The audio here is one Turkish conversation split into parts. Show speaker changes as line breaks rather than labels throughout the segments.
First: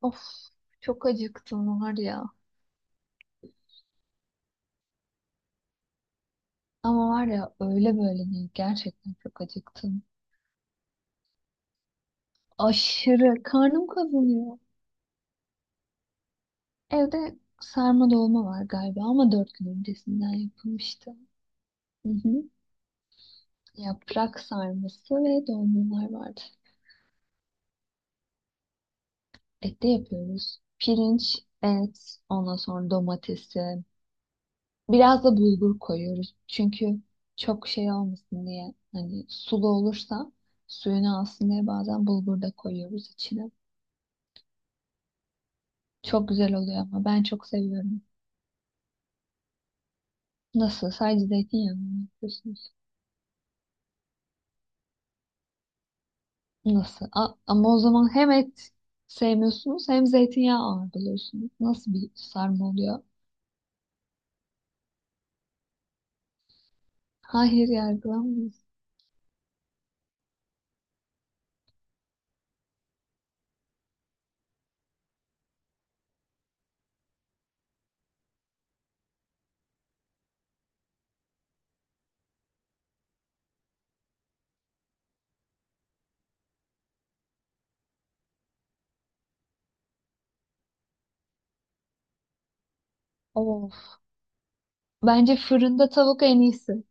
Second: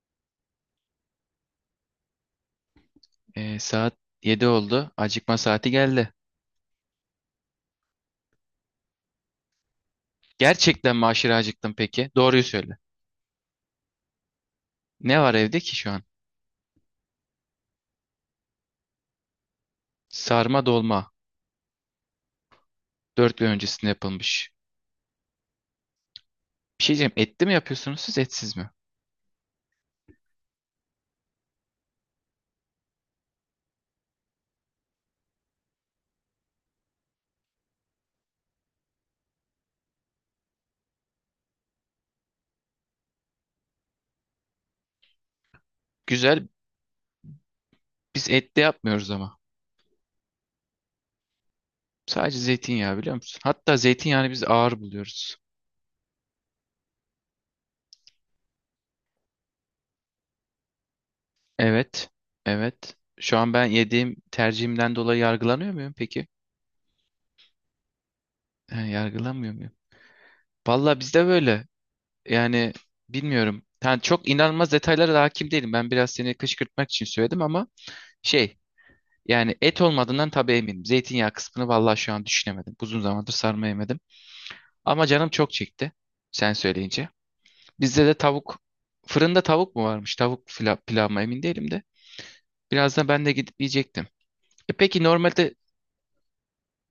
Of, çok acıktım var ya.
Saat 7 oldu. Acıkma saati geldi.
Ama var ya öyle böyle değil. Gerçekten çok acıktım.
Gerçekten mi aşırı acıktın peki? Doğruyu söyle.
Aşırı karnım kazanıyor.
Ne var evde ki şu an?
Evde sarma dolma var galiba ama dört gün öncesinden
Sarma dolma.
yapılmıştı. Hı hı.
Dört gün öncesinde
Yaprak
yapılmış.
sarması ve dolmalar vardı.
Bir şey diyeceğim. Etli mi yapıyorsunuz siz etsiz mi?
Et de yapıyoruz. Pirinç, et, ondan sonra domatesi. Biraz da bulgur koyuyoruz. Çünkü çok şey olmasın diye. Hani sulu olursa suyunu alsın diye bazen bulgur da koyuyoruz içine. Çok
Güzel.
güzel oluyor ama ben çok seviyorum.
Biz etli yapmıyoruz ama.
Nasıl? Sadece zeytinyağı mı
Sadece
yapıyorsunuz?
zeytinyağı biliyor musun? Hatta zeytinyağını biz ağır buluyoruz.
Nasıl? Ama o zaman hem et sevmiyorsunuz hem zeytinyağı ağır buluyorsunuz. Nasıl
Evet.
bir sarma
Evet.
oluyor?
Şu an ben yediğim tercihimden dolayı yargılanıyor muyum peki?
Hayır, yargılamayız.
He, yargılanmıyor muyum? Valla bizde böyle. Yani bilmiyorum. Yani çok inanılmaz detaylara da hakim değilim. Ben biraz seni kışkırtmak için söyledim ama şey yani et olmadığından tabii eminim. Zeytinyağı kısmını valla şu an düşünemedim. Uzun zamandır sarma yemedim. Ama canım çok çekti sen söyleyince. Bizde de tavuk fırında tavuk mu varmış? Pilav mı emin değilim de. Birazdan ben de gidip
Of.
yiyecektim. E peki
Bence
normalde.
fırında tavuk en iyisi.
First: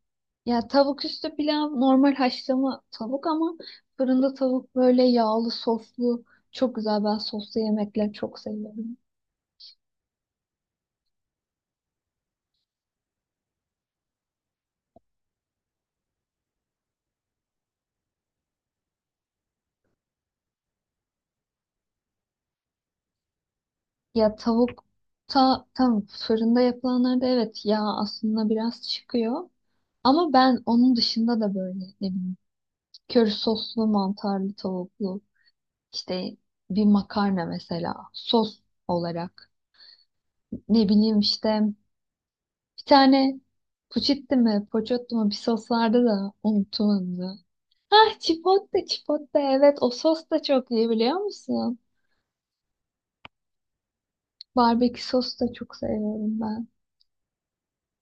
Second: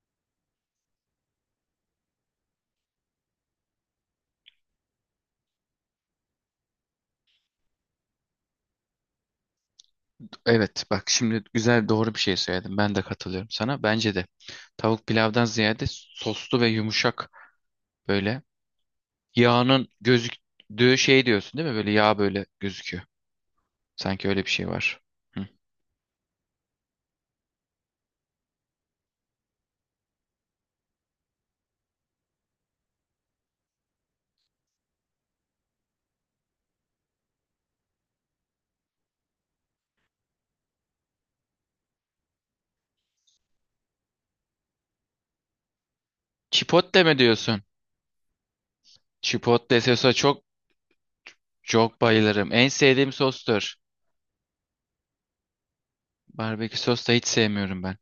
Ya tavuk üstü pilav normal haşlama tavuk ama fırında tavuk böyle yağlı soslu çok güzel. Ben soslu yemekler çok seviyorum.
Evet bak şimdi güzel doğru bir şey söyledin. Ben de katılıyorum sana. Bence de tavuk pilavdan ziyade soslu ve yumuşak böyle yağının gözüktüğü şey diyorsun değil mi? Böyle yağ böyle gözüküyor. Sanki
Ya
öyle bir şey var. Hı.
tavukta tam fırında yapılanlarda evet yağ aslında biraz çıkıyor. Ama ben onun dışında da böyle ne bileyim köri soslu mantarlı tavuklu işte bir makarna mesela sos olarak ne bileyim işte bir tane puçitti mi poçottu mu bir sos vardı da unuttum
Chipotle mi
onu.
diyorsun?
Ah, chipotle, chipotle, evet
Chipotle
o
sosa
sos da
çok
çok iyi biliyor musun?
çok bayılırım. En sevdiğim sostur.
Barbekü sos da çok seviyorum ben.
Barbekü sos da hiç sevmiyorum ben.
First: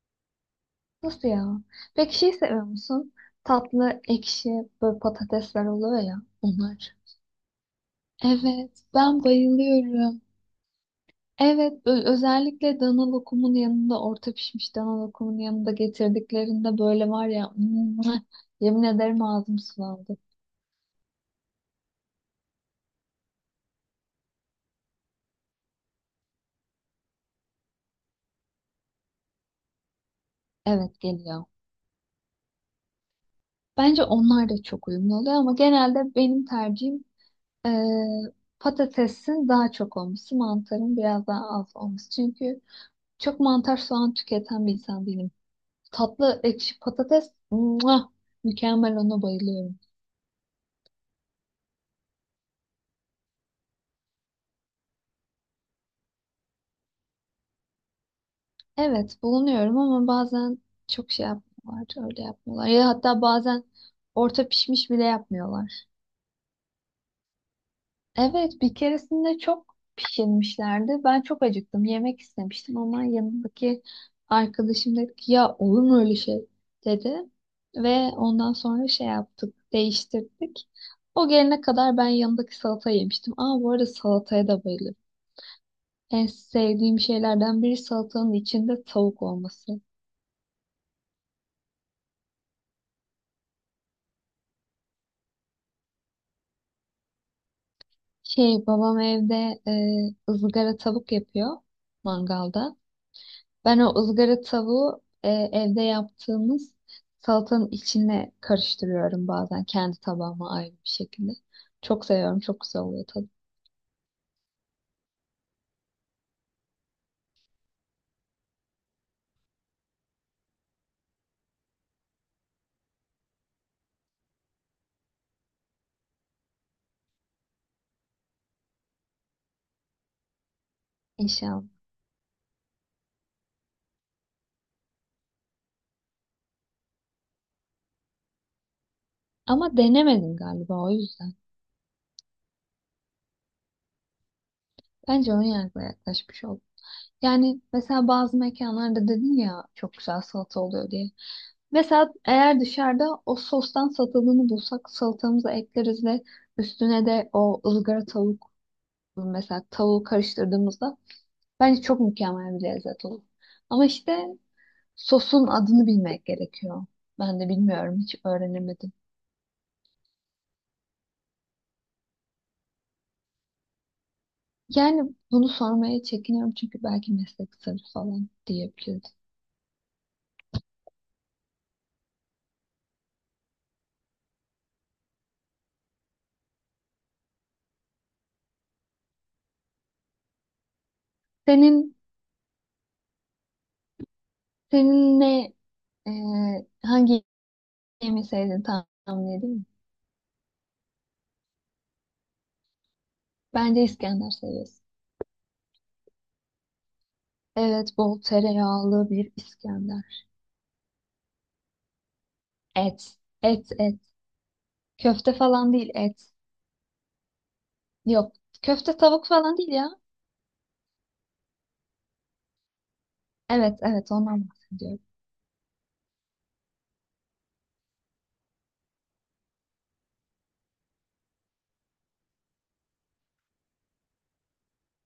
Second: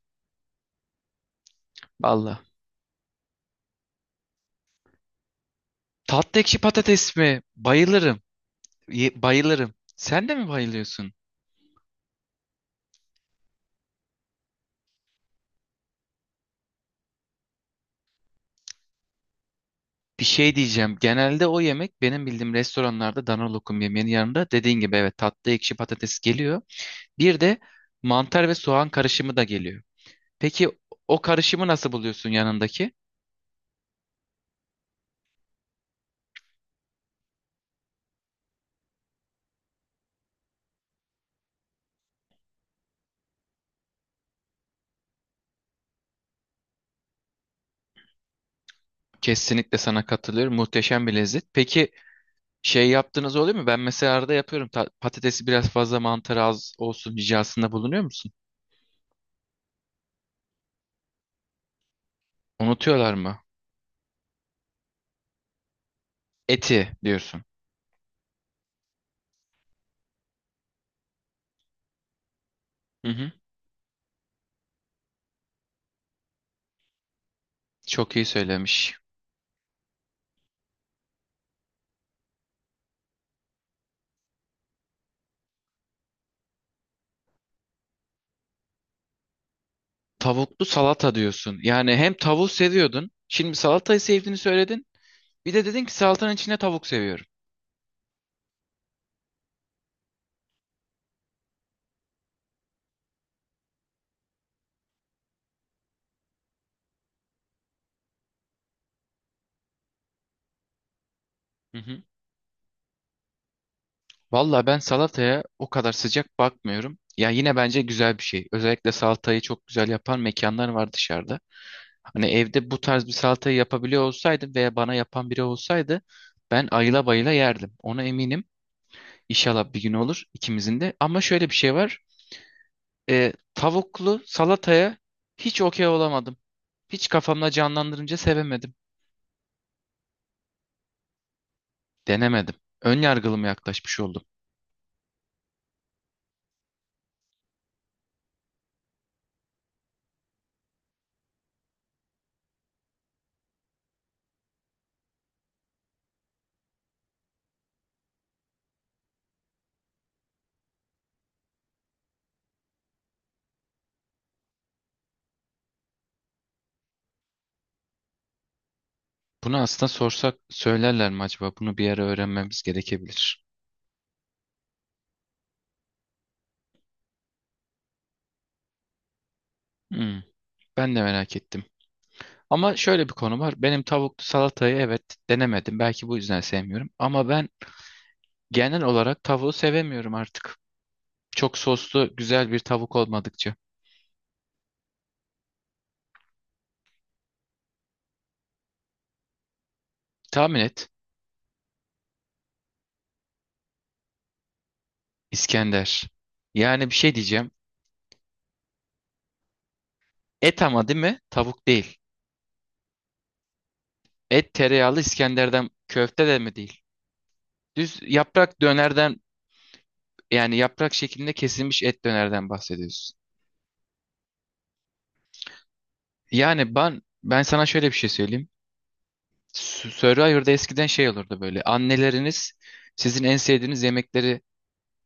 Nasıl ya? Peki şey
Valla.
seviyor musun? Tatlı, ekşi, böyle patatesler oluyor ya
Tatlı ekşi
onlar.
patates mi? Bayılırım.
Evet, ben
Bayılırım.
bayılıyorum.
Sen de mi bayılıyorsun?
Evet, özellikle dana lokumun yanında, orta pişmiş dana lokumun yanında getirdiklerinde böyle var ya, mwah, yemin ederim ağzım sulandı.
Bir şey diyeceğim. Genelde o yemek benim bildiğim restoranlarda dana lokum yemeğinin yanında dediğin gibi evet tatlı ekşi patates geliyor. Bir de mantar ve soğan karışımı da geliyor. Peki
Evet,
o
geliyor.
karışımı nasıl buluyorsun yanındaki?
Bence onlar da çok uyumlu oluyor ama genelde benim tercihim eee, patatesin daha çok olması, mantarın biraz daha az olması. Çünkü çok mantar soğan tüketen bir insan değilim. Tatlı ekşi patates. Muah! Mükemmel, ona
Kesinlikle
bayılıyorum.
sana katılıyorum. Muhteşem bir lezzet. Peki şey yaptığınız oluyor mu? Ben mesela arada yapıyorum. Patatesi biraz fazla mantar az olsun ricasında bulunuyor musun?
Evet bulunuyorum ama bazen çok şey yapmıyorlar. Öyle yapmıyorlar. Ya
Unutuyorlar
hatta
mı?
bazen orta pişmiş bile yapmıyorlar.
Eti diyorsun.
Evet bir keresinde çok pişirmişlerdi. Ben çok acıktım. Yemek istemiştim ama
Hı hı.
yanındaki arkadaşım dedi ki ya olur mu öyle şey dedi. Ve
Çok iyi
ondan sonra
söylemiş.
şey yaptık. Değiştirdik. O gelene kadar ben yanındaki salata yemiştim. Aa, bu arada salataya da bayılıyorum. En sevdiğim şeylerden biri salatanın içinde tavuk olması.
Tavuklu salata diyorsun. Yani hem tavuğu seviyordun. Şimdi salatayı sevdiğini söyledin. Bir de dedin ki salatanın içine tavuk seviyorum.
Şey, babam evde ızgara tavuk yapıyor mangalda. Ben o ızgara tavuğu evde yaptığımız salatanın içine karıştırıyorum bazen kendi tabağıma ayrı bir şekilde.
Hı hı.
Çok seviyorum. Çok güzel oluyor tadı.
Valla ben salataya o kadar sıcak bakmıyorum. Ya yine bence güzel bir şey. Özellikle salatayı çok güzel yapan mekanlar var dışarıda. Hani evde bu tarz bir salatayı yapabiliyor olsaydım veya bana yapan biri olsaydı ben ayıla bayıla yerdim. Ona eminim. İnşallah bir gün olur ikimizin de. Ama şöyle bir
İnşallah.
şey var. Tavuklu salataya hiç okey olamadım. Hiç kafamda canlandırınca sevemedim.
Ama denemedim galiba o yüzden.
Denemedim. Ön yargılı mı yaklaşmış oldum.
Bence ön yargıla yaklaşmış oldum. Yani mesela bazı mekanlarda dedin ya çok güzel salata oluyor diye. Mesela eğer dışarıda o sostan satıldığını bulsak salatamıza ekleriz ve üstüne de o ızgara tavuk mesela tavuğu karıştırdığımızda bence çok mükemmel bir lezzet olur. Ama işte sosun adını bilmek gerekiyor. Ben de bilmiyorum, hiç öğrenemedim.
Bunu aslında sorsak söylerler mi acaba? Bunu bir ara öğrenmemiz gerekebilir.
Yani bunu sormaya çekiniyorum çünkü belki meslek sırrı falan diyebiliriz.
Hmm, ben de merak ettim. Ama şöyle bir konu var. Benim tavuklu salatayı evet denemedim. Belki bu yüzden sevmiyorum. Ama ben genel olarak tavuğu sevemiyorum artık. Çok
Senin
soslu, güzel bir tavuk olmadıkça.
ne e, hangi yemeği sevdiğini tahmin edeyim mi?
Tahmin et.
Bence İskender seviyorsun.
İskender. Yani bir şey diyeceğim.
Evet, bol tereyağlı bir İskender.
Et ama değil mi? Tavuk değil.
Et, et, et.
Et tereyağlı
Köfte
İskender'den
falan değil,
köfte
et.
de mi değil? Düz
Yok,
yaprak
köfte
dönerden,
tavuk falan değil ya.
yani yaprak şeklinde kesilmiş et dönerden bahsediyorsun.
Evet, evet, ondan bahsediyorum.
Yani ben sana şöyle bir şey söyleyeyim. Survivor'da eskiden şey olurdu böyle. Anneleriniz sizin en sevdiğiniz yemekleri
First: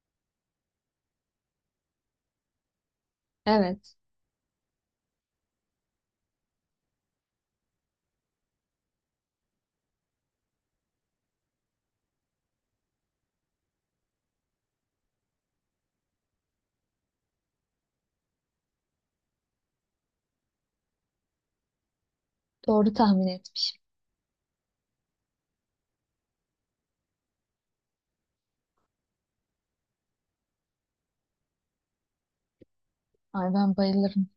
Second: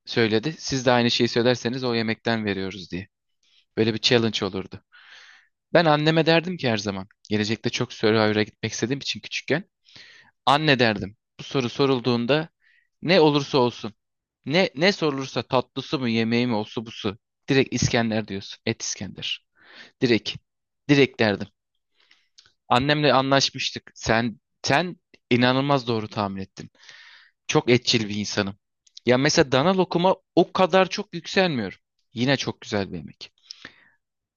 söyledi. Siz de aynı şeyi söylerseniz o yemekten veriyoruz diye. Böyle
Evet,
bir challenge olurdu. Ben anneme derdim ki her zaman. Gelecekte çok Survivor'a gitmek istediğim için küçükken. Anne derdim. Bu soru sorulduğunda ne olursa olsun. Ne sorulursa tatlısı mı yemeği mi olsa busu. Direkt İskender diyorsun. Et İskender. Direkt. Direkt derdim.
doğru
Annemle
tahmin etmişim.
anlaşmıştık. Sen inanılmaz doğru tahmin ettin. Çok etçil bir insanım. Ya mesela dana lokuma o kadar çok yükselmiyorum. Yine çok güzel bir yemek.
Ay ben bayılırım.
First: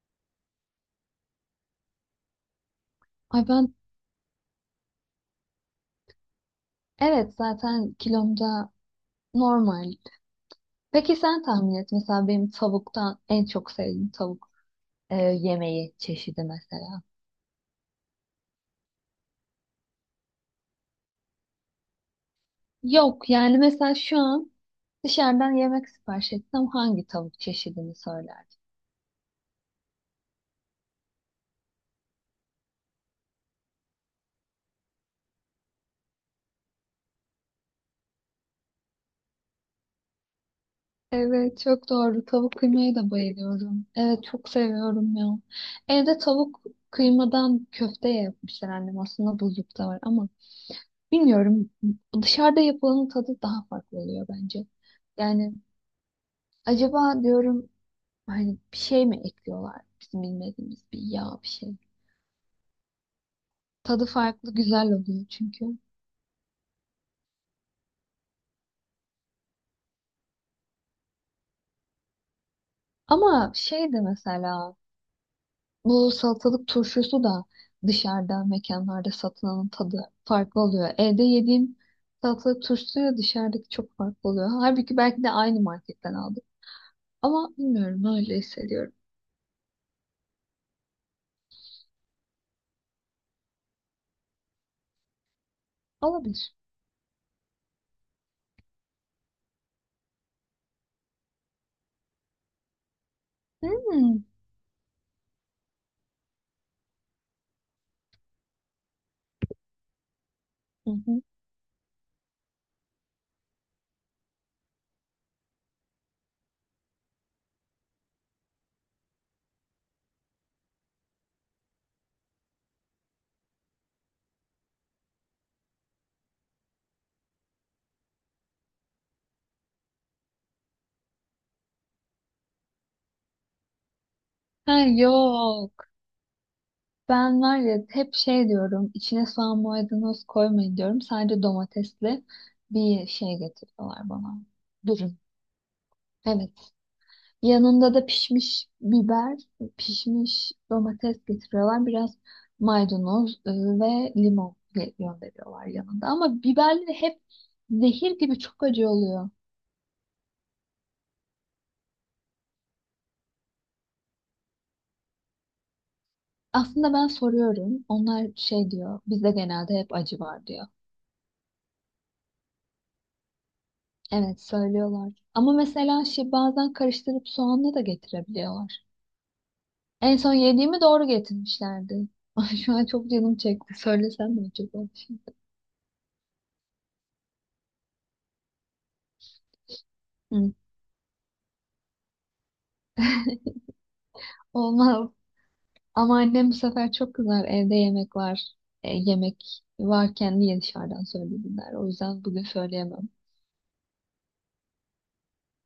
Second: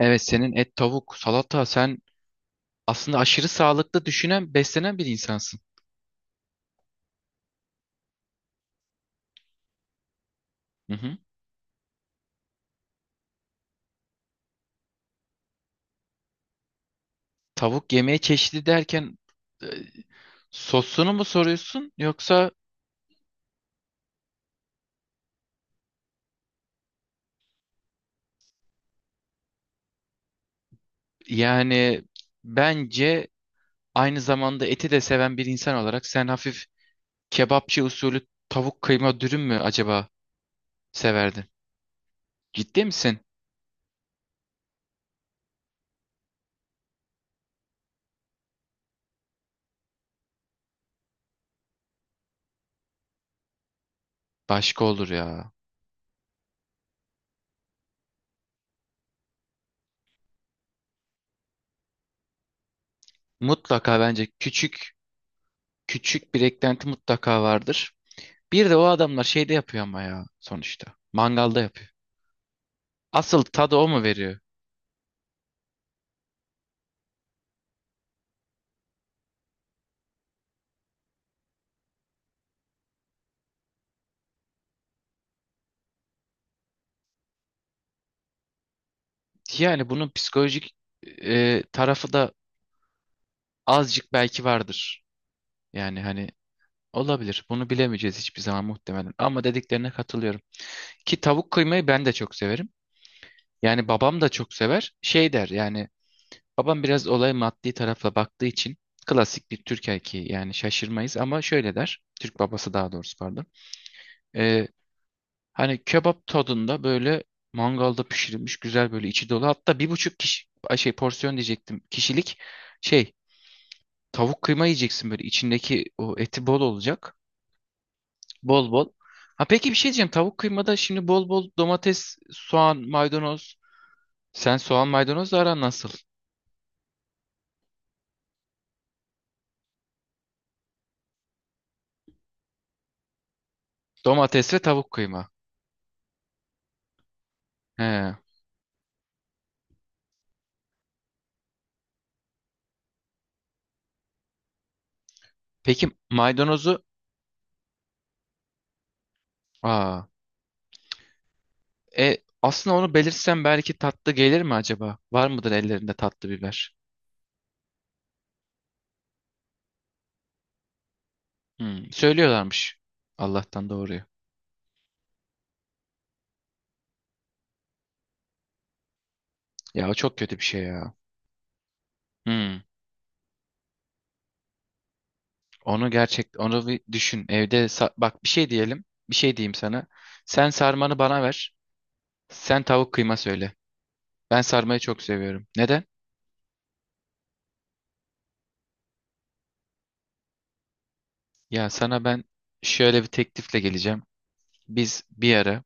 Evet senin et, tavuk, salata, sen aslında
Ay
aşırı
ben,
sağlıklı düşünen, beslenen bir insansın.
evet zaten kilomda normal.
Hı
Peki
hı.
sen tahmin et mesela benim tavuktan en çok sevdiğim tavuk yemeği çeşidi mesela.
Tavuk yemeği çeşidi derken, e, sosunu mu soruyorsun yoksa
Yok yani mesela şu an dışarıdan yemek sipariş etsem hangi tavuk çeşidini söyler?
yani bence aynı zamanda eti de seven bir insan olarak sen hafif kebapçı usulü tavuk kıyma dürüm mü acaba severdin?
Evet çok doğru. Tavuk
Ciddi
kıymaya da
misin?
bayılıyorum. Evet çok seviyorum ya. Evde tavuk kıymadan köfte yapmışlar annem. Aslında buzlukta var ama bilmiyorum. Dışarıda yapılanın tadı daha farklı oluyor bence.
Başka olur ya.
Yani acaba diyorum hani bir şey mi ekliyorlar? Bizim bilmediğimiz bir yağ, bir şey.
Mutlaka
Tadı
bence
farklı, güzel oluyor çünkü.
küçük bir eklenti mutlaka vardır. Bir de o adamlar şeyde yapıyor ama ya sonuçta. Mangalda yapıyor. Asıl
Ama
tadı o
şey de
mu veriyor?
mesela bu salatalık turşusu da dışarıda mekanlarda satılanın tadı farklı oluyor. Evde yediğim salatalık turşusuyla dışarıdaki çok farklı oluyor. Halbuki belki de aynı marketten aldım. Ama bilmiyorum, öyle hissediyorum.
Yani bunun psikolojik, tarafı da azıcık belki vardır. Yani hani
Olabilir.
olabilir. Bunu bilemeyeceğiz hiçbir zaman muhtemelen. Ama dediklerine katılıyorum. Ki tavuk kıymayı ben de çok severim. Yani
Hmm.
babam da çok sever. Şey der yani babam biraz olaya maddi tarafla baktığı için klasik bir Türk erkeği yani
Hı
şaşırmayız
hı.
ama şöyle der. Türk babası daha doğrusu pardon. Ee, Hani kebap tadında böyle mangalda pişirilmiş güzel böyle içi dolu. Hatta bir buçuk kişi ay şey porsiyon diyecektim kişilik şey tavuk kıyma yiyeceksin böyle içindeki o eti bol olacak. Bol bol. Ha peki bir şey diyeceğim. Tavuk kıymada şimdi bol bol domates, soğan, maydanoz. Sen
Ha,
soğan maydanozla aran
yok.
nasıl?
Ben var ya hep şey diyorum. İçine soğan maydanoz koymayın diyorum. Sadece domatesli bir şey getiriyorlar bana.
Domates ve tavuk
Dürüm.
kıyma.
Evet. Yanında da
He.
pişmiş biber, pişmiş domates getiriyorlar. Biraz maydanoz ve limon gönderiyorlar
Peki
yanında. Ama
maydanozu,
biberleri hep zehir gibi çok acı oluyor.
aa, aslında onu belirtsem belki tatlı gelir mi acaba? Var mıdır ellerinde tatlı biber?
Aslında ben soruyorum. Onlar şey diyor. Bizde genelde hep acı var diyor.
Hmm, söylüyorlarmış. Allah'tan doğruyu.
Evet söylüyorlar. Ama mesela şey bazen karıştırıp soğanla da getirebiliyorlar.
Ya o
En
çok
son
kötü bir şey
yediğimi
ya.
doğru getirmişlerdi. Ay
Hmm,
şu an çok canım çekti. Söylesem mi acaba şimdi?
onu gerçek onu bir düşün. Bak bir şey diyelim. Bir şey diyeyim sana. Sen
Hı.
sarmanı bana ver. Sen tavuk kıyma söyle. Ben sarmayı çok
Olmaz.
seviyorum. Neden?
Ama annem bu sefer çok kızar. Evde yemek var. E, yemek varken niye dışarıdan söyledin
Ya
der. O
sana
yüzden
ben
bugün
şöyle bir
söyleyemem.
teklifle geleceğim. Biz bir ara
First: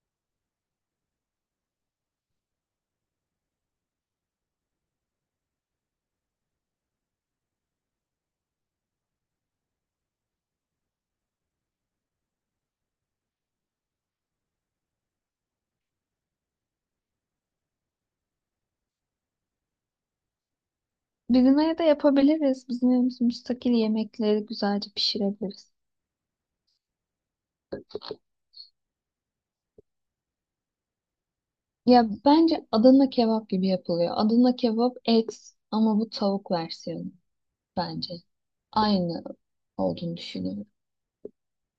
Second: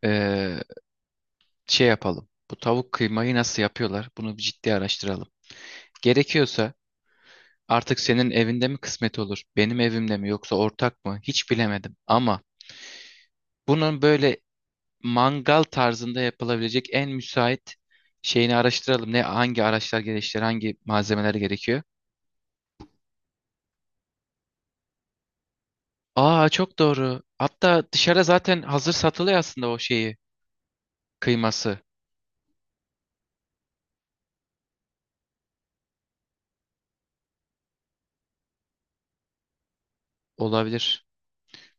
eee, şey yapalım. Bu tavuk kıymayı nasıl yapıyorlar? Bunu bir ciddi araştıralım. Gerekiyorsa artık senin evinde mi kısmet olur? Benim evimde mi yoksa ortak mı? Hiç bilemedim. Ama bunun böyle mangal tarzında yapılabilecek en müsait şeyini araştıralım. Ne hangi araçlar gerekiyor, hangi malzemeler
Bizim evde
gerekiyor?
yapabiliriz. Bizim evimiz müstakil, yemekleri güzelce pişirebiliriz.
Aa çok doğru. Hatta dışarıda zaten hazır satılıyor aslında o şeyi, kıyması.
Ya bence Adana kebap gibi yapılıyor. Adana kebap et ama bu tavuk versiyonu bence. Aynı olduğunu düşünüyorum.
Olabilir.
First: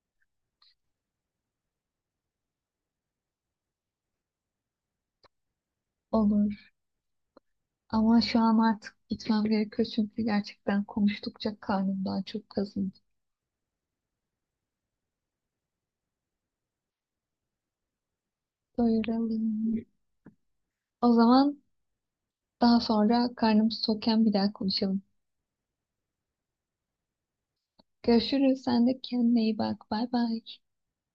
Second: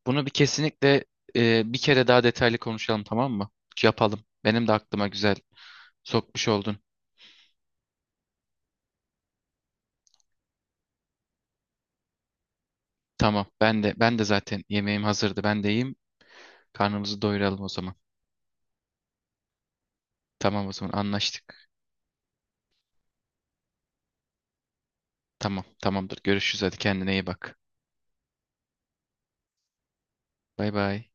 Bunu bir kesinlikle bir kere daha detaylı konuşalım tamam mı? Yapalım. Benim de aklıma güzel sokmuş
Olur.
oldun.
Ama şu an artık gitmem gerekiyor çünkü gerçekten konuştukça karnımdan çok kazındı.
Tamam. Ben de zaten yemeğim hazırdı. Ben de yiyeyim. Karnımızı doyuralım o zaman.
Doyuralım.
Tamam o zaman
O zaman
anlaştık.
daha sonra karnım tokken bir daha konuşalım.
Tamam, tamamdır. Görüşürüz hadi kendine iyi bak.
Görüşürüz. Sen de kendine iyi bak. Bay bay.
Bay bay.